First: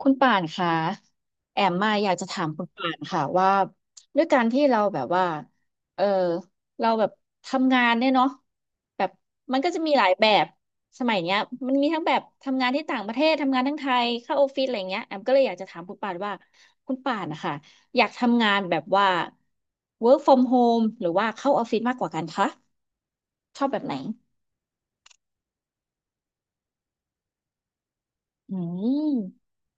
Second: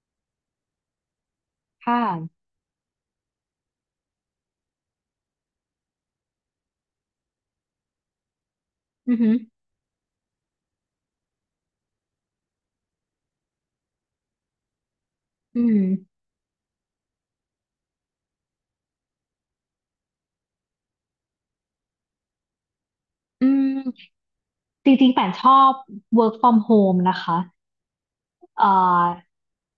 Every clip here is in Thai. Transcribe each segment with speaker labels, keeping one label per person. Speaker 1: คุณป่านคะแอมมา
Speaker 2: ค่
Speaker 1: อยากจะถา
Speaker 2: ะ
Speaker 1: มคุณป่านค่ะว่าด้วยการที่เราแบบว่าเออเราแบบทำงานเนี่ยเนาะแบบ
Speaker 2: อือหือ
Speaker 1: มันก็จะมีหลายแบบสมัยเนี้ยมันมีทั้งแบบทำงานที่ต่างประเทศทำงานทั้งไทยเข้าออฟฟิศอะไรเงี้ยแอมก็เลยอยาก
Speaker 2: อื
Speaker 1: จะถา
Speaker 2: ม
Speaker 1: มคุณป่านว่าคุณป่านนะคะอยากทำงานแบบว่า work from home หรือว่าเข้าออฟฟิศมากกว่ากันคะ
Speaker 2: อื
Speaker 1: ชอบแบบไหน
Speaker 2: มจริงๆป่านชอบ work from home นะคะ
Speaker 1: อื
Speaker 2: เอ่อ
Speaker 1: ม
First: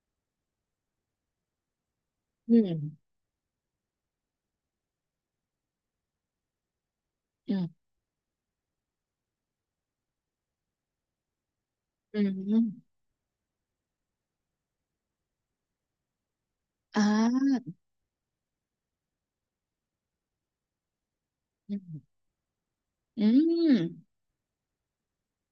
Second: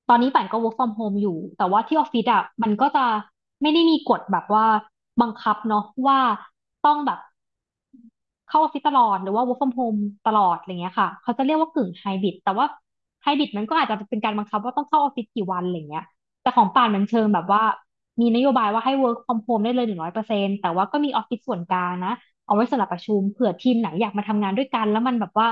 Speaker 2: ตอนนี้ป่านก็ work from home อยู่ แต่ว่าที่ออฟฟิศอ่ะ
Speaker 1: อื
Speaker 2: มันก็จะ
Speaker 1: ม
Speaker 2: ไม่ได้มีกฎแบบว่าบังคับเนาะว่าต้องแบบ
Speaker 1: อืม
Speaker 2: เข้าออฟฟิศตลอดหรือว่า work from home ตลอดอะไรเงี้ยค่ะเขาจะเรียกว่ากึ่งไฮ
Speaker 1: อื
Speaker 2: บริดแต่ว่า
Speaker 1: ม
Speaker 2: ไฮบริดมันก็อาจจะเป็นการบังคับว่าต้องเข้าออฟฟิศกี่วันอะไรเงี้ยแต่ของป่านมันเชิงแบบว่ามีนโยบายว่าให้ work from home ได้เลย100%แต่ว่าก็มีออฟฟิศส่วนก
Speaker 1: อื
Speaker 2: ลางนะ
Speaker 1: ม
Speaker 2: เอาไว้สำหรับประชุม
Speaker 1: อื
Speaker 2: เผื่อทีมไหนอ
Speaker 1: ม
Speaker 2: ยากมาทำงานด้วยกันแล้วมันแบบว่า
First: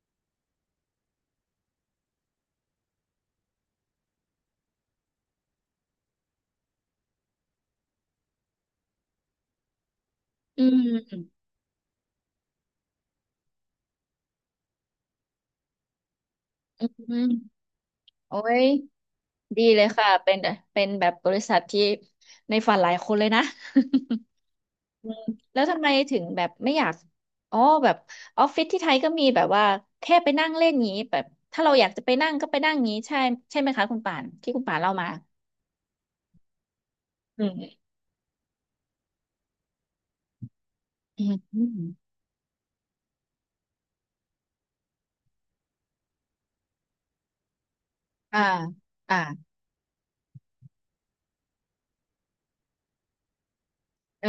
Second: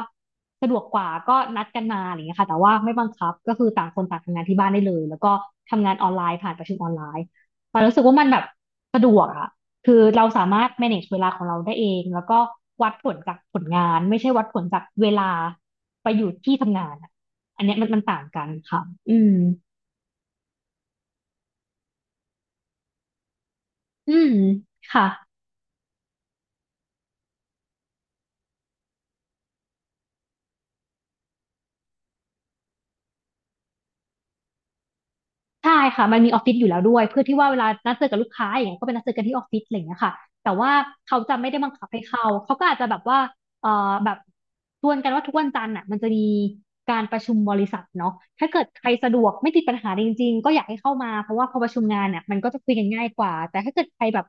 Speaker 2: สะดวกกว่าก็นัดกันมาอะไรเงี้ยค่ะแต่ว่าไม่บังคับก็คือต่างคนต่างทำงานที่บ้านได้เลยแล้วก็ทำงานออนไลน์ผ่านประชุมออนไลน์ป่านรู้สึกว่ามันแบบสะดวกอะ คือเราสา
Speaker 1: อื
Speaker 2: มารถ
Speaker 1: ม
Speaker 2: manage
Speaker 1: อื
Speaker 2: เว
Speaker 1: ม
Speaker 2: ลาของเราได้เองแล้วก็วัดผลจากผลงานไม่ใช่วัดผลจากเวลาไปอยู่ที่ทำงานอะ
Speaker 1: อื
Speaker 2: อั
Speaker 1: ม
Speaker 2: นเนี้ยมันต่าง
Speaker 1: โอ้
Speaker 2: กัน
Speaker 1: ย
Speaker 2: ค่ะอืม
Speaker 1: ดีเลยค่ะเป็นเป็นแบบบริษัทที่ในฝันหลายคนเลยนะ
Speaker 2: อืมค่ะ
Speaker 1: แล้วทำไมถึงแบบไม่อยากอ๋อแบบออฟฟิศที่ไทยก็มีแบบว่าแค่ไปนั่งเล่นงี้แบบถ้าเราอยากจะไปนั่งก็ไปนั่งงี้ใช่ใช่ไหมคะคุณป่านที่คุณป่านเล่ามา
Speaker 2: ใช่ค่ะมันมีออฟฟิศอยู่แล้วด้วยเพื่อที่
Speaker 1: อื
Speaker 2: ว่าเวลา
Speaker 1: ม
Speaker 2: นัดเจอกับลูกค้าอย่างเงี้ยก็ไปนัดเจอกันที่ออฟฟิศอะไรอย่างเงี้ยค่ะแต่ว่าเขา
Speaker 1: อืม
Speaker 2: จะไม่ได้
Speaker 1: อื
Speaker 2: บัง
Speaker 1: ม
Speaker 2: คับให้เข้าเขาก็อาจจะแบบว่าเอ่อแบบชวนกันว่าทุกวันจันทร์อ่ะมันจะมีการประชุมบริษัทเนาะ
Speaker 1: อ่า
Speaker 2: ถ้าเกิดใครสะด
Speaker 1: อ่า
Speaker 2: วกไม่ติดปัญหาจริงๆก็อยากให้เข้ามาเพราะว่าพอประชุมงานเนี่ยมันก็จะคุยกันง่ายกว่าแต่ถ้าเกิดใครแบบ
Speaker 1: อ่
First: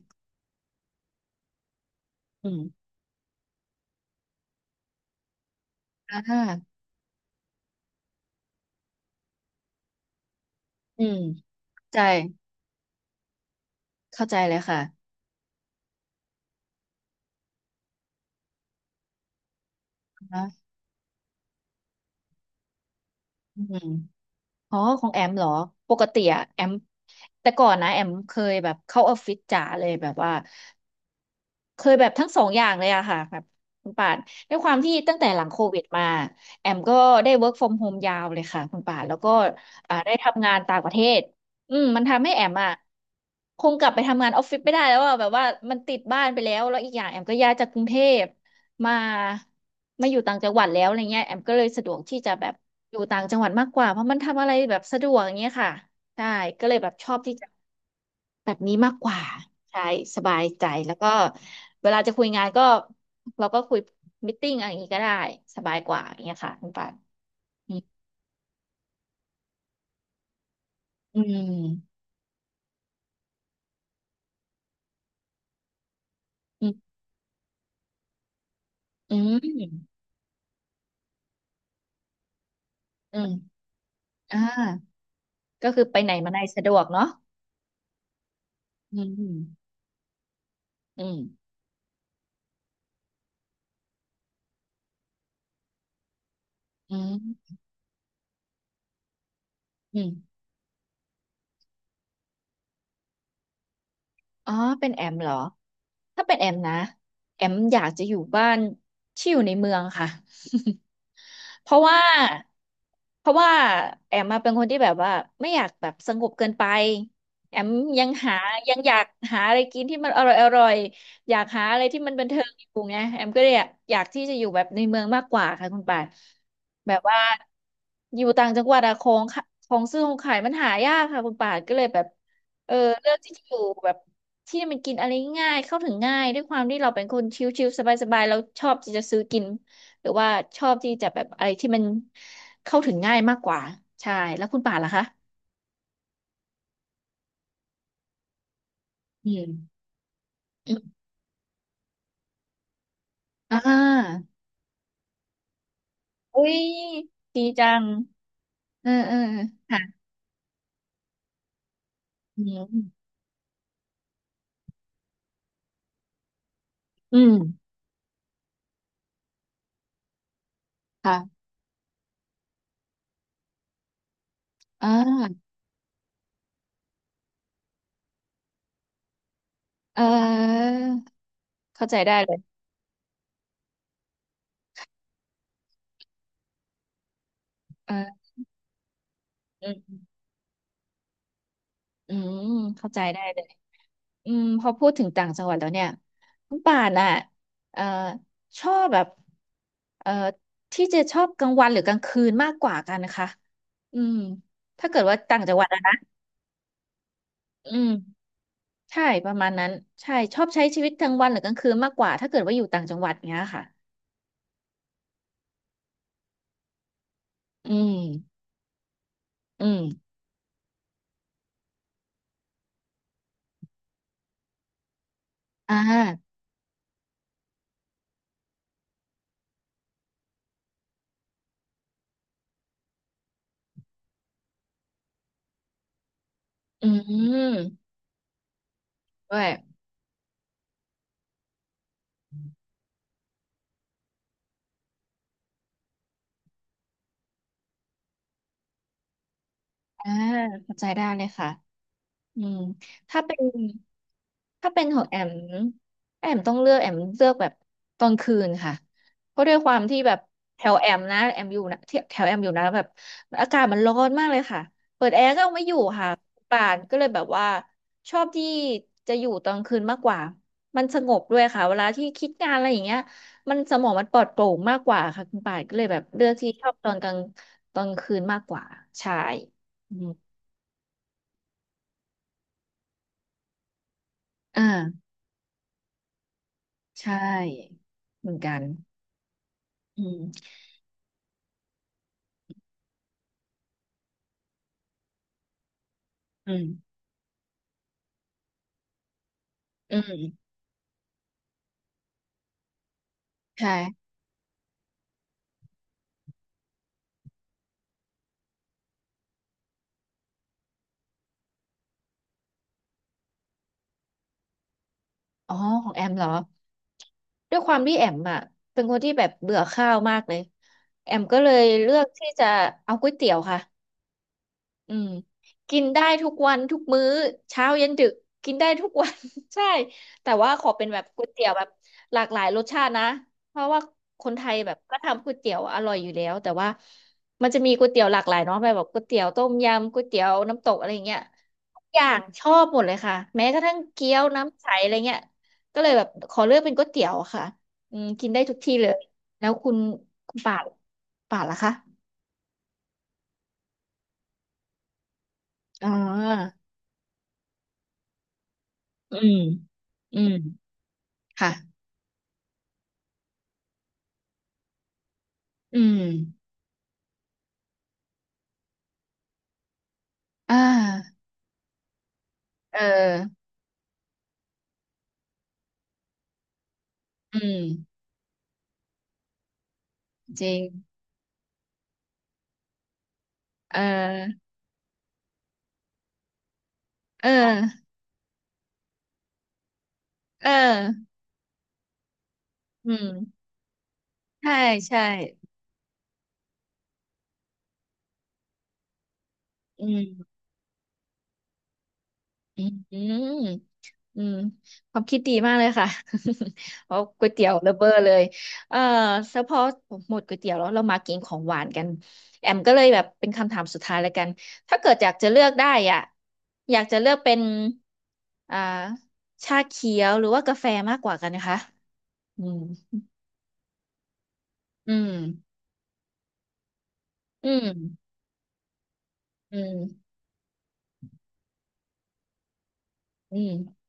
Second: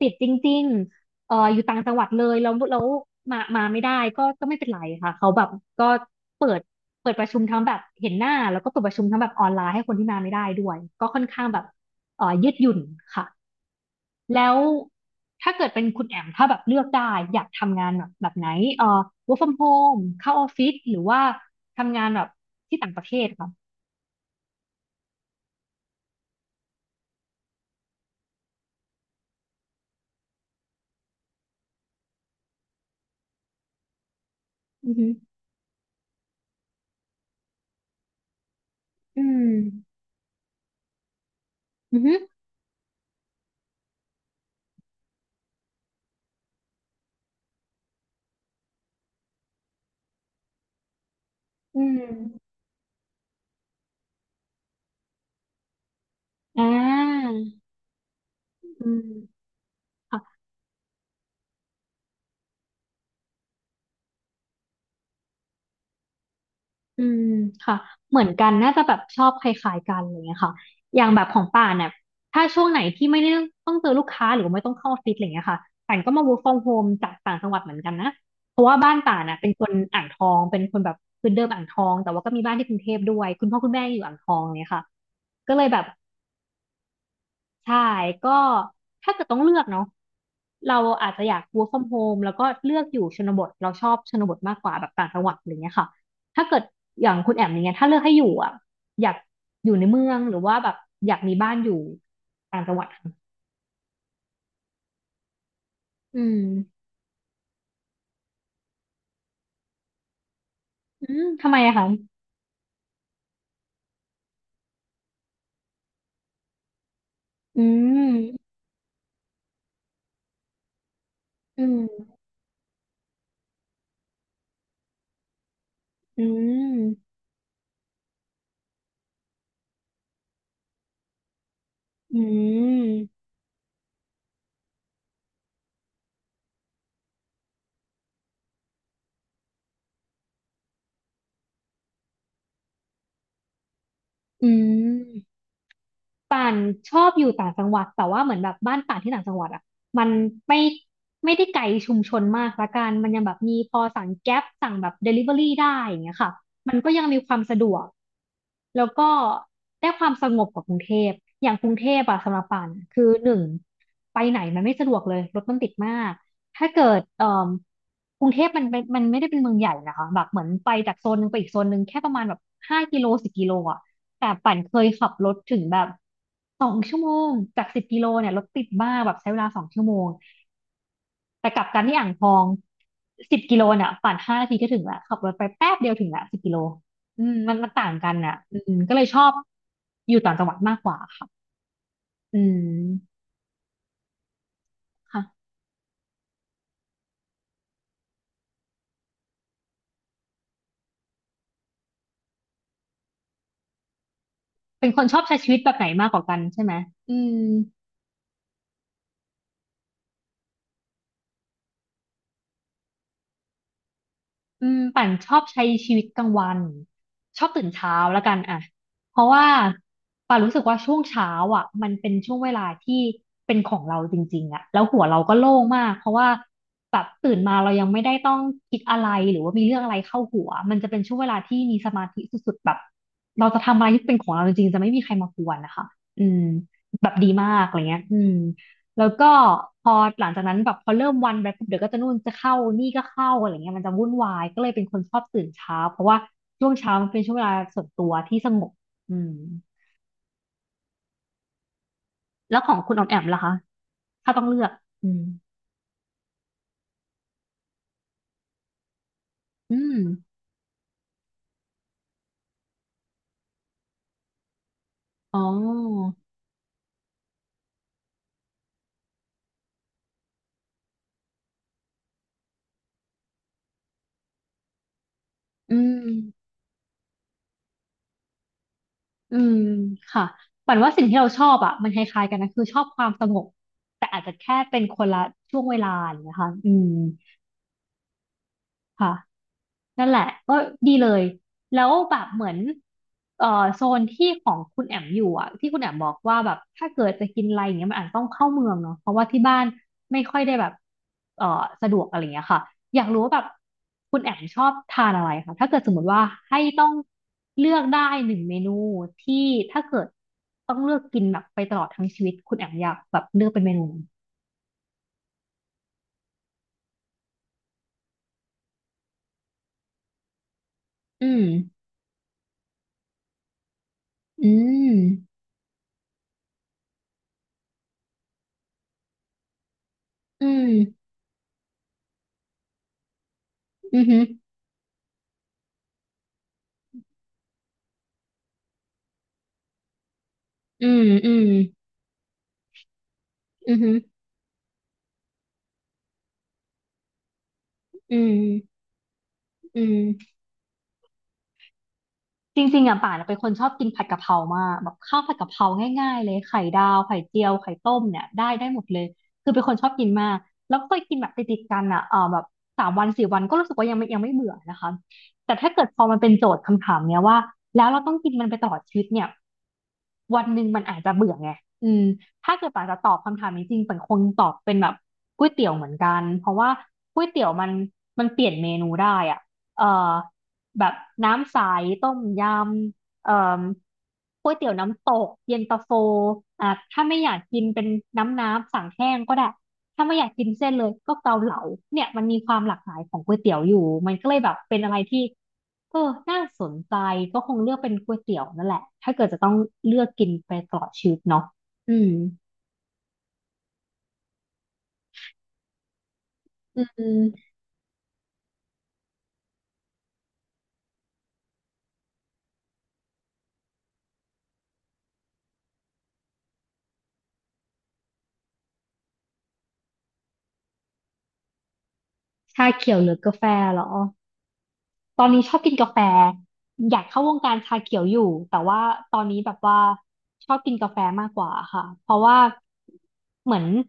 Speaker 2: ติดจริง อยู่ต่างจังหวัดเลย
Speaker 1: อื
Speaker 2: แล้ว
Speaker 1: ม
Speaker 2: มาไม่ได้ก็ไม่เป็นไรค่ะเขาแบบก็
Speaker 1: อ
Speaker 2: เปิด
Speaker 1: ่า
Speaker 2: เปิดประชุมทั้งแบบเห็นหน้าแล้วก็เปิดประชุมทั้งแบบออนไลน์ให้คนที่มาไม่ได้ด้วย
Speaker 1: อื
Speaker 2: ก็ค่
Speaker 1: ม
Speaker 2: อนข้างแบบ
Speaker 1: ใจ
Speaker 2: ยืดหยุ่นค่ะ
Speaker 1: เข้าใจ
Speaker 2: แล้
Speaker 1: เล
Speaker 2: ว
Speaker 1: ยค่ะ
Speaker 2: ถ้าเกิดเป็นคุณแอมถ้าแบบเลือกได้อยากทำงานแบบไหนเออ work from home เข้าออ
Speaker 1: นะ
Speaker 2: ฟฟิศหรือว่าทำงานแบบที่ต่างประเทศค่ะ
Speaker 1: อืม อ๋อของแอมเหรอปกติอะแอมแต่ก่อนนะแอมเคยแบบเข้าออฟฟิศจ๋าเลยแบบว่า เคยแบบทั้งสองอย่างเลยอะค่ะแบบคุณป่านด้วยความ
Speaker 2: อื
Speaker 1: ที่
Speaker 2: อฮึ
Speaker 1: ตั้งแต่หลังโควิดมาแอมก็ได้ work from home ยาวเลยค่ะคุณป่านแล้ว
Speaker 2: อื
Speaker 1: ก็
Speaker 2: ม
Speaker 1: อ่าได้ทำงานต่างประเทศอืม
Speaker 2: อื
Speaker 1: มั
Speaker 2: อ
Speaker 1: น
Speaker 2: ฮึ
Speaker 1: ทำให้แอมอะคงกลับไปทำงานออฟฟิศไม่ได้แล้วอะแบบว่ามันติดบ้านไปแล้วอีกอย่างแอมก็ย้ายจากกรุงเทพมาอยู่ต่างจังหวัดแล้วอะไรเงี้ยแอมก็เลย
Speaker 2: อื
Speaker 1: สะดวก
Speaker 2: ม
Speaker 1: ที่จะแบบอยู่ต่างจังหวัดมากกว่าเพราะมันทำอะไรแบบสะดวกอย่างเงี้ยค่ะใช่
Speaker 2: อ่
Speaker 1: ก็เลยแบบชอบ
Speaker 2: า
Speaker 1: ที่จะ แบบนี้
Speaker 2: อื
Speaker 1: มาก
Speaker 2: ม
Speaker 1: กว่าใช่สบายใจแล้วก็เวลาจะคุยงานก็เราก็คุยมิทติ้งอะไรอย่างนี้ก็ได้สบายกว่าอย่างเงี้ยค่ะคุณปาน
Speaker 2: อืม
Speaker 1: อื
Speaker 2: ค่ะ
Speaker 1: ม
Speaker 2: เหมือนกันน่าจะแบบชอบคล้ายๆกันอะไรอย่างเงี้ยค่ะอย่าง
Speaker 1: อื
Speaker 2: แบบของป่านเนี่ย
Speaker 1: ม
Speaker 2: ถ้าช่วงไหนที่ไม่ได้ต้องเจอลูกค้าหรือว่าไม่ต้องเข้าออฟฟิศอะไรอย่างเงี้ยค่ะป่านก็มา work from
Speaker 1: อื
Speaker 2: home
Speaker 1: ม
Speaker 2: จากต่างจังหวัดเหมือนกันนะเพราะว่าบ้าน
Speaker 1: อื
Speaker 2: ป่านน่ะเป็นคน
Speaker 1: ม
Speaker 2: อ่างทองเป็นคนแบบคืนเดิมอ่างทองแต่ว่าก็มีบ้านที่กรุงเทพด้
Speaker 1: อื
Speaker 2: วยคุณพ่อ
Speaker 1: ม
Speaker 2: คุณแม่อยู่อ่างทอ
Speaker 1: อ่
Speaker 2: งเนี่ยค่ะ
Speaker 1: า
Speaker 2: ก็เลย
Speaker 1: ก็
Speaker 2: แบ
Speaker 1: คื
Speaker 2: บ
Speaker 1: อไปไหนมาไหนสะดวกเนาะ
Speaker 2: ใช่ก็
Speaker 1: อื
Speaker 2: ถ้าเกิดต้องเลือก
Speaker 1: ม
Speaker 2: เนาะเรา
Speaker 1: อื
Speaker 2: อาจ
Speaker 1: ม
Speaker 2: จะอยาก work from home แล้วก็เลือกอยู่ชนบทเราชอบชนบทมากกว่าแบบต่างจังหวัดอะไรเงี้ยค่ะถ้าเกิด
Speaker 1: อื
Speaker 2: อย่างคุณแอม
Speaker 1: ม
Speaker 2: อย่างเงี้ยถ้าเลือกให้อยู่อ่ะอยากอยู่ใน
Speaker 1: อื
Speaker 2: เมื
Speaker 1: ม
Speaker 2: องหรือว่าแบบอยากมีบ้านอยู่ต่างจังหวัดค่ะ
Speaker 1: อ๋อเป็นแอมเหรอ
Speaker 2: อื
Speaker 1: ถ้าเป็น
Speaker 2: ม
Speaker 1: แอมนะแอมอยากจะอยู่บ้านที่อยู่ในเมืองค่ะ
Speaker 2: อืมทำไม
Speaker 1: เพ
Speaker 2: อะ
Speaker 1: ราะ
Speaker 2: คะ
Speaker 1: ว่าเพราะว่าแอมมาเป็นคนที่แบบว่าไม่อยากแบบสงบเกินไปแอ
Speaker 2: อื
Speaker 1: มยังหา
Speaker 2: ม
Speaker 1: ยังอยากหาอะไรกินที่มันอร่อยอร่อยอยาก
Speaker 2: อื
Speaker 1: หาอะไรที่
Speaker 2: ม
Speaker 1: มันบันเทิงอยู่ไงแอมก็เลยอยากอยากที่จะอยู่แบบในเมืองมากกว่าค่ะคุณป่าน
Speaker 2: อืม
Speaker 1: แบบว่าอยู่ต่างจังหวัดอะของค่ะของซื้อของขายมันหายากค่ะคุณป่านก็เลยแบบ
Speaker 2: อื
Speaker 1: เออเลือก
Speaker 2: ม
Speaker 1: ที่จะอยู่แบบ ที่มันกินอะไรง่ายเข้าถึงง่ายด้วยความที่เราเป็นคนชิลๆสบายๆเราชอบที่จะซื้อกินหรือว่าชอบที่จะแบบอะไรที่มันเข้าถึงง่ายมากกว่าใช่แล้
Speaker 2: อื
Speaker 1: วคุณป่านล่ะ
Speaker 2: ม
Speaker 1: คะ
Speaker 2: ป่านชอบอยู่ต่างจังหวัดแต่ว่าเหมือนแบบบ้านป่านที่ต่าง
Speaker 1: อื
Speaker 2: จังหวัดอ่ะ
Speaker 1: ม
Speaker 2: มันไม่
Speaker 1: อืม
Speaker 2: ไม่ได้ไกลชุมชนมากละกันมันยังแบบมี
Speaker 1: อ่
Speaker 2: พอสั่ง
Speaker 1: า
Speaker 2: แก๊ปสั่งแบบเดลิเวอรี่ได้อย่างเงี้ยค่ะ
Speaker 1: อุ้ย
Speaker 2: มันก็ยังมีความ
Speaker 1: ดี
Speaker 2: สะด
Speaker 1: จั
Speaker 2: วก
Speaker 1: ง
Speaker 2: แล้
Speaker 1: เอ
Speaker 2: ว
Speaker 1: อ
Speaker 2: ก็
Speaker 1: เออ
Speaker 2: ได้ค
Speaker 1: ค่ะ
Speaker 2: วามสงบกว่ากรุงเทพอย่างกรุงเทพอะสำหรั
Speaker 1: อื
Speaker 2: บป่านคื
Speaker 1: ม
Speaker 2: อหนึ่งไปไหนมันไม่สะดวกเลยรถมันติดมาก ถ้าเกิด
Speaker 1: อืม
Speaker 2: กรุงเทพมันเป็นมันไม่ได้เป็นเมืองใหญ่นะคะแบบเหมือนไปจากโซนหนึ่งไป
Speaker 1: ค่ะ
Speaker 2: อีกโซนหนึ่งแค่ประมาณแบบ5 กิโลสิบกิโลอ่ะแต่ปั่นเคย
Speaker 1: อ่า
Speaker 2: ขับรถถึงแบบสองชั่วโมงจากสิบกิโลเนี่ยรถติดมากแบบใช้เวลาสองชั่วโม
Speaker 1: เ
Speaker 2: ง
Speaker 1: ออ
Speaker 2: แต่กลับกัน
Speaker 1: เข้าใจ
Speaker 2: ที่อ่าง
Speaker 1: ได้
Speaker 2: ท
Speaker 1: เล
Speaker 2: อ
Speaker 1: ย
Speaker 2: งสิบกิโลเนี่ยปั่น5 นาทีก็ถึงละขับรถไปแป๊บเดียวถึงละสิบกิโลอืมมันต่างกัน
Speaker 1: เออ
Speaker 2: น่ะอืมก็เลยชอบ
Speaker 1: อืม
Speaker 2: อยู่ต่างจังหวัดมากกว่าค่ะ
Speaker 1: อื
Speaker 2: อื
Speaker 1: มเข้าใจได้
Speaker 2: ม
Speaker 1: เลย อืมพอพูดถึง
Speaker 2: ค่ะ
Speaker 1: ต่างจังหวัดแล้วเนี่ยคุณป่านอ่ะเอ่อชอบแบบเอ่อที่จะชอบกลางวันหรือกลางคืนมากกว่ากันนะคะอืม
Speaker 2: เป็
Speaker 1: ถ้า
Speaker 2: นค
Speaker 1: เกิด
Speaker 2: นช
Speaker 1: ว่า
Speaker 2: อบใช้
Speaker 1: ต่าง
Speaker 2: ชี
Speaker 1: จั
Speaker 2: วิ
Speaker 1: ง
Speaker 2: ต
Speaker 1: หวัด
Speaker 2: แบบ
Speaker 1: อะ
Speaker 2: ไหน
Speaker 1: นะ
Speaker 2: มากกว่ากันใช่ไหมอืม
Speaker 1: อืมใช่ประมาณนั้นใช่ชอบใช้ชีวิตกลางวันหรือกลางคืนมากกว่าถ้าเกิดว่าอยู่ต่างจังหวัดเงี้ยค่ะ
Speaker 2: อืมปั่นชอบใช้ชีวิตกลางวันชอบตื่น
Speaker 1: อื
Speaker 2: เช้าแล้วกัน
Speaker 1: ม
Speaker 2: อ่ะเพราะว่า
Speaker 1: อืม
Speaker 2: ป่นรู้สึกว่าช่วงเช้ามันเป็นช่วงเวลาที่เป็นของเราจริงๆอ่ะแล้วหัวเราก็โล่ง
Speaker 1: อ่
Speaker 2: มากเพราะว่า
Speaker 1: า
Speaker 2: แบบตื่นมาเรายังไม่ได้ต้องคิดอะไรหรือว่ามีเรื่องอะไรเข้าหัวมันจะเป็นช่วงเวลาที่มีสมาธิสุดๆแบบเราจะทำอะไรที่เป็นของเราจริงๆจะไม่มีใครมากวนนะคะอืม
Speaker 1: อื
Speaker 2: แบบดีมากอะไร
Speaker 1: ม
Speaker 2: เงี้ยอืม แล้วก็
Speaker 1: ด้วย
Speaker 2: พอหลังจากนั้นแบบพอเริ่มวันไปปุ๊บเดี๋ยวก็จะนู่นจะเข้านี่ก็เข้าอะไรเงี้ยมันจะวุ่นวายก็เลยเป็นคนชอบตื่นเช้าเพราะว่าช่วงเช้ามันเป็นช่วงเวลาส่วนตัวที่สงบอืม
Speaker 1: อ่าเข้าใจได้เลยค่ะ อื
Speaker 2: แล้
Speaker 1: ม
Speaker 2: วของคุณออมแอ
Speaker 1: ถ้า
Speaker 2: ม
Speaker 1: เป็
Speaker 2: ล่ะ
Speaker 1: น
Speaker 2: คะถ้าต้องเลือก
Speaker 1: ถ้าเป็นขอ
Speaker 2: อื
Speaker 1: งแอ
Speaker 2: ม
Speaker 1: มแอมต้องเลือกแอมเลือกแบบตอนคืนค่ะเพราะด้วยค
Speaker 2: อื
Speaker 1: วาม
Speaker 2: ม
Speaker 1: ที่แบบแถวแอมนะแอมอยู่นะที่แถวแอมอยู่นะแบบอากาศมันร้อนมากเลยค่ะเปิดแอร์
Speaker 2: อ๋
Speaker 1: ก็เอาไม่อยู่ค่ะ
Speaker 2: อ
Speaker 1: ป่านก็เลยแบบว่าชอบที่จะอยู่ตอนคืนมากกว่ามันสงบด้วยค่ะเวลาที่คิดงานอะไรอย่างเงี้ยมันสมองมันปลอดโปร่งมากกว่าค่ะคุณป่าน
Speaker 2: อื
Speaker 1: ก็เลยแบบเลือกที่
Speaker 2: ม
Speaker 1: ชอบตอนกลางตอนคืนมากกว่าใช่
Speaker 2: อืม
Speaker 1: อืม
Speaker 2: ค่ะปันว่าสิ่งที่เราชอบอ่ะมันคล้ายๆกันนะคือชอบความสงบแต่อาจจะแค่
Speaker 1: อ
Speaker 2: เป็นคน
Speaker 1: ่า
Speaker 2: ละช่วงเวลาอย่างเงี้ยค่ะอืม
Speaker 1: ใช่เหมือนกัน
Speaker 2: ค่ะ
Speaker 1: อื
Speaker 2: นั่นแห
Speaker 1: ม
Speaker 2: ละก็ดีเลยแล้วแบบเหมือนเอ่อโซนที่ของคุณแอมอยู่อ่ะที่คุณแอมบอกว่าแบ
Speaker 1: อื
Speaker 2: บถ้า
Speaker 1: ม
Speaker 2: เกิดจะกินอะไรอย่างเงี้ยมันอาจต้องเข้าเมืองเนาะเพราะว่าที่บ้าน
Speaker 1: อื
Speaker 2: ไม่ค่อ
Speaker 1: ม
Speaker 2: ยได้แบบเอ่อสะดวกอะไรเงี้ยค่ะอยากรู้ว่าแบบ
Speaker 1: ใช่
Speaker 2: คุณแอมชอบทานอะไรคะถ้าเกิดสมมติว่าให้ต้องเลือกได้หนึ่งเมนูที่ถ้าเกิดต้องเลือกกินแบบไปตลอดทั้งชีวิตคุณแอมอยากแบบเลือกเป็นเมนูไหน
Speaker 1: อ๋อ ของแอมเหรอ ด้วยความที่แอมอ่ะเป็นคนที่แบบเบื่อข้าวมากเลยแอม
Speaker 2: อื
Speaker 1: ก็
Speaker 2: ม
Speaker 1: เลยเลือกที่จะเอาก๋วยเตี๋ยวค่ะ
Speaker 2: อื
Speaker 1: อื
Speaker 2: ม
Speaker 1: มกินได้ทุกวันทุกมื้อเช้าเย็นดึกกินได้ทุกวัน ใช่แต่
Speaker 2: อื
Speaker 1: ว่าข
Speaker 2: ม
Speaker 1: อเป็นแบบก๋วยเตี๋ยวแบบหลากหลายรสชาตินะเพราะว่า
Speaker 2: อืมอหือ
Speaker 1: คนไทยแบบก็ทำก๋วยเตี๋ยวอร่อยอยู่แล้วแต่ว่ามันจะมีก๋วยเตี๋ยวหลากหลายเนาะแบบก๋วยเตี๋ยวต้มยำก๋วยเตี๋ยวน้ำตก
Speaker 2: อื
Speaker 1: อะไร
Speaker 2: ม
Speaker 1: เงี้ย
Speaker 2: อืม
Speaker 1: ทุกอย่างชอบหมดเลยค่ะแม้กระ
Speaker 2: อื
Speaker 1: ทั่งเกี๊ย
Speaker 2: ม
Speaker 1: วน้ำใสอะไรเงี้ยก็เลยแบบขอเลือกเป็นก๋วยเตี๋ยวอะค่ะอืม
Speaker 2: อื
Speaker 1: กิ
Speaker 2: ม
Speaker 1: นได้ทุกที่เลยแล้ว
Speaker 2: อืม
Speaker 1: คุณป่านล่ะคะ
Speaker 2: จริงๆอ่ะป่านเป็นคนชอบกินผัดกะเพรามากแบบข้าวผัดกะเพรา
Speaker 1: อ๋อ
Speaker 2: ง่ายๆเลยไข่ดาวไข่เจียวไข่ต้มเนี่ยได้หมดเลย
Speaker 1: อืม
Speaker 2: คือเป็นคนชอบกิน
Speaker 1: อื
Speaker 2: มา
Speaker 1: ม
Speaker 2: กแล้วก็เคยกินแบบ
Speaker 1: ค่ะ
Speaker 2: ติดๆกันอ่ะเออแบบสามวันสี่วันก็รู้สึกว่ายังไม่เบื่อนะคะแต่ถ้า
Speaker 1: อื
Speaker 2: เกิดพ
Speaker 1: ม
Speaker 2: อมันเป็นโจทย์คำถามเนี้ยว่าแล้วเราต้องกินมันไปตลอดชีวิตเนี่ย วัน
Speaker 1: อ่
Speaker 2: หนึ่งมันอาจจะ
Speaker 1: า
Speaker 2: เบื่อไงอืมถ้าเกิด
Speaker 1: เอ
Speaker 2: ป่าจะตอ
Speaker 1: อ
Speaker 2: บคำถามนี้จริงเป่นคงตอบเป็นแบบก๋วยเตี๋ยวเหมือนกันเพราะว่าก๋วย
Speaker 1: อื
Speaker 2: เตี๋ยว
Speaker 1: ม
Speaker 2: มันมันเปลี่ยนเมนูได้อ่ะเอ่อ
Speaker 1: จริง
Speaker 2: แบบน้ำใสต้มยำ
Speaker 1: เออ
Speaker 2: ก๋วยเตี๋ยวน้ำตกเย็นตาโฟอ่ะถ้าไม่อ
Speaker 1: เอ
Speaker 2: ยากกิน
Speaker 1: อ
Speaker 2: เป็นน้ำสั่งแห้งก็ได้ ถ้าไม่อยากกิ
Speaker 1: เอ
Speaker 2: นเส้นเลย
Speaker 1: อ
Speaker 2: ก็เกาเหลาเนี่ยมันมีความหลากห
Speaker 1: อื
Speaker 2: ลาย
Speaker 1: ม
Speaker 2: ของก๋วยเตี๋ยวอยู่มันก็เลยแบ
Speaker 1: ใช่
Speaker 2: บเป็นอะไร
Speaker 1: ใช่
Speaker 2: ที่เออน่าสนใจก็คงเลือกเป็นก๋วยเตี๋ยวนั่นแหละถ้าเกิดจะต้อง
Speaker 1: อื
Speaker 2: เลือกกิน
Speaker 1: ม
Speaker 2: ไปตลอดชีวิตเนาะอืม
Speaker 1: อืมอืมอืมความคิดดีมากเลยค่ะ
Speaker 2: อื
Speaker 1: เอาก๋วยเตี๋ย
Speaker 2: ม
Speaker 1: วระเบ้อเลยเออเฉพาะหมดก๋วยเตี๋ยวแล้วเรามากินของหวานกันแอมก็เลยแบบเป็นคำถามสุดท้ายแล้วกัน ถ้าเกิดอยากจะเลือกได้อ่ะอยากจะเลือกเป็นอ่าชาเขียวหรือว่ากาแฟมากกว่ากันนะคะอืม
Speaker 2: ชาเขียวหรือกาแฟเหรอ
Speaker 1: อืม
Speaker 2: ตอนนี้ชอบกินกาแฟอยากเข้าวง
Speaker 1: อื
Speaker 2: การชาเขียว
Speaker 1: ม
Speaker 2: อยู่แต่ว่าตอนนี้แบ
Speaker 1: อื
Speaker 2: บว่า
Speaker 1: ม
Speaker 2: ชอบกินกาแฟมากกว่าค่ะเพราะว่า
Speaker 1: อื
Speaker 2: เหมือน
Speaker 1: ม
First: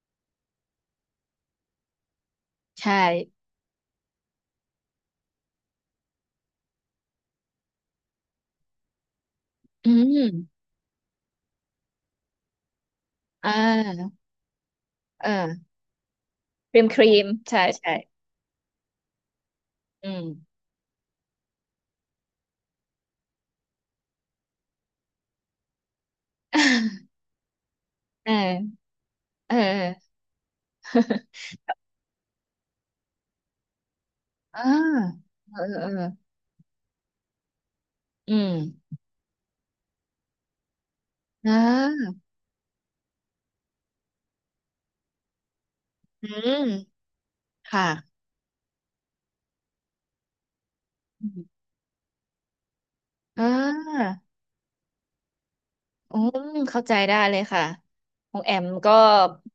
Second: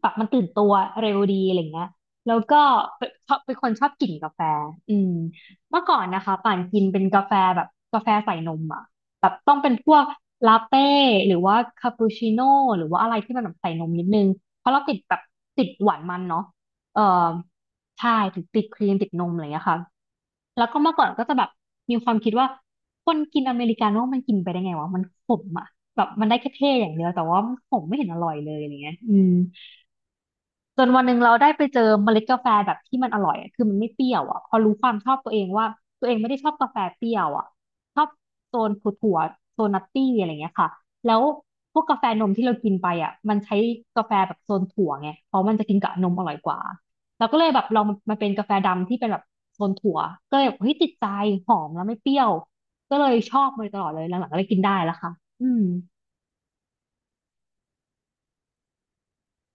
Speaker 2: แบบมันตื่นตัวเร็วดีอะไรเงี้ยแล้วก็
Speaker 1: ใช่
Speaker 2: เป็นชอบเป็นคนชอบกลิ่นกาแฟอืมเมื่อก่อนนะคะป่านกินเป็นกาแฟแบบกาแฟใส่นมอ่ะแบบต้องเป็นพ
Speaker 1: อื
Speaker 2: วกลา
Speaker 1: ม
Speaker 2: เต้หรือว่าคาปูชิโน่หรือว่าอะไรที่มัน
Speaker 1: อ่
Speaker 2: แบบใส่นมนิด
Speaker 1: า
Speaker 2: นึงเพราะเราติดแบบ
Speaker 1: เอ
Speaker 2: ติด
Speaker 1: อ
Speaker 2: หวานมันเนาะ
Speaker 1: ครีมค
Speaker 2: เอ่
Speaker 1: รี
Speaker 2: อ
Speaker 1: ม ใช่ ใช่
Speaker 2: ใช่ถึงติดครีมติดนมอะไรอย่างเงี้ยค่ะ
Speaker 1: อืม
Speaker 2: แล้วก็เมื่อก่อนก็จะแบบมีความคิดว่าคนกินอเมริกาโน่มันกินไปได้ไงวะมันขมอ่ะแบบมันได้แค่เท่อย่างเดีย วแต่ว่ามันขมไม่เห็นอ
Speaker 1: เ
Speaker 2: ร่อยเลยอะไร
Speaker 1: ออ
Speaker 2: เงี้ยอืม
Speaker 1: เออ
Speaker 2: จนวันหนึ่งเราได้ไปเจอเมล็ดกาแฟแบบที่มันอร่อยอะคือมันไม่เปรี้ยวอ่ะพอ
Speaker 1: อ่า
Speaker 2: รู้ความชอบตัวเอง
Speaker 1: เออ
Speaker 2: ว่า
Speaker 1: เออ
Speaker 2: ตัวเองไม่ได้ชอบกาแฟเปรี้ยวอ่ะชอบ
Speaker 1: อืม
Speaker 2: โซนถั่วๆโซนนัตตี้อะไรเงี้ยค่ะแล้ว
Speaker 1: อ่
Speaker 2: พวกกาแฟ
Speaker 1: า
Speaker 2: นมที่เรากินไปอ่ะมันใช้กาแฟแบบโซนถั่วไงเพราะมันจะกินกับนมอ
Speaker 1: อื
Speaker 2: ร่อยก
Speaker 1: ม
Speaker 2: ว่าเราก็เลยแบบลอ
Speaker 1: ค่ะ
Speaker 2: งมาเป็นกาแฟดำที่เป็นแบบโซนถั่วก็เลยแบบเฮ้ยติดใจ
Speaker 1: อ
Speaker 2: ห
Speaker 1: ม
Speaker 2: อมแล้วไม่เปรี้ยวก็เลยชอ
Speaker 1: อ่
Speaker 2: บมาโดยตลอดเลยหลั
Speaker 1: า
Speaker 2: งๆก็เลยกินได้แล้วค่ะอืม
Speaker 1: อืมเข้าใจได้เลยค่ะของแอมก็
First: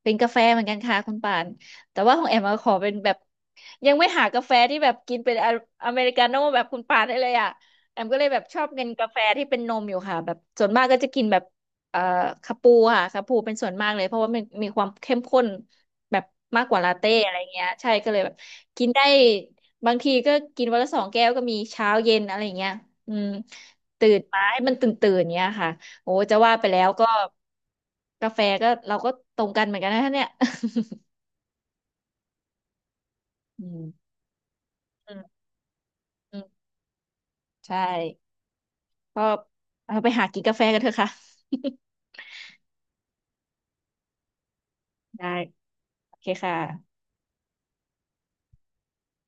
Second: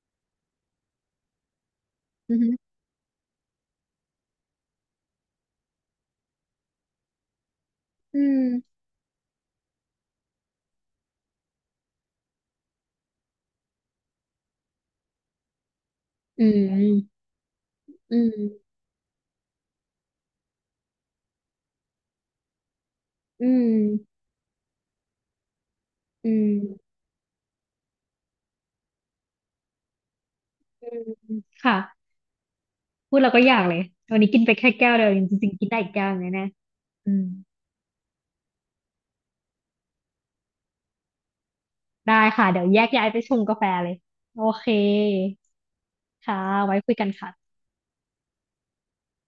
Speaker 1: เป็นกาแฟเหมือนกันค่ะคุณป่านแต่ว่าของ
Speaker 2: อื
Speaker 1: แอ
Speaker 2: อ
Speaker 1: ม
Speaker 2: หือ
Speaker 1: อะขอเป็นแบบยังไม่หากาแฟที่แบบกินเป็นออเมริกาโน่แบบคุณป่านได้เลยอ่ะแอมก็
Speaker 2: อื
Speaker 1: เลยแบบชอบ
Speaker 2: ม
Speaker 1: กินกาแฟที่เป็นนมอยู่ค่ะแบบส่วนมากก็จะกินแบบเอ่อคาปูค่ะคาปูเป็นส่วนมากเลยเพราะว่ามันมีความเข้มข้นแบบ
Speaker 2: อื
Speaker 1: มาก
Speaker 2: ม
Speaker 1: กว่าลาเต้อะไรเงี้ยใช่ก็
Speaker 2: อื
Speaker 1: เลยแบบ
Speaker 2: ม
Speaker 1: กินได้บางทีก็กินวันละ2 แก้วก็มีเช้าเย็นอะไรเงี้ยอืม
Speaker 2: อื
Speaker 1: ตื่
Speaker 2: ม
Speaker 1: นมาให้มันตื่นตื่นเงี้ยค่ะ โอ้
Speaker 2: อื
Speaker 1: จะว่าไปแล้ว
Speaker 2: ม
Speaker 1: ก็กาแฟก็เราก็ตรงกันเหมือนกันนะเนี่ย
Speaker 2: อืมค่ะพูดแล้วก็อยา ก
Speaker 1: อื
Speaker 2: เลย
Speaker 1: ม
Speaker 2: วันนี้กินไปแค่แก้วเดียว
Speaker 1: อื
Speaker 2: จ
Speaker 1: ม
Speaker 2: ริงๆกินได้อีกแก้วหนึง
Speaker 1: อื
Speaker 2: แน่
Speaker 1: ม
Speaker 2: ๆอืม
Speaker 1: ใช่ก็เราไปหากินกาแฟกันเถอะค่ะ
Speaker 2: ได้ค่ะเดี๋ยวแยกย้ายไปชงกาแฟเลยโอเค
Speaker 1: ได้โอเค
Speaker 2: ค่ะ
Speaker 1: ค
Speaker 2: ไว้คุย
Speaker 1: ่ะ
Speaker 2: กันค่ะ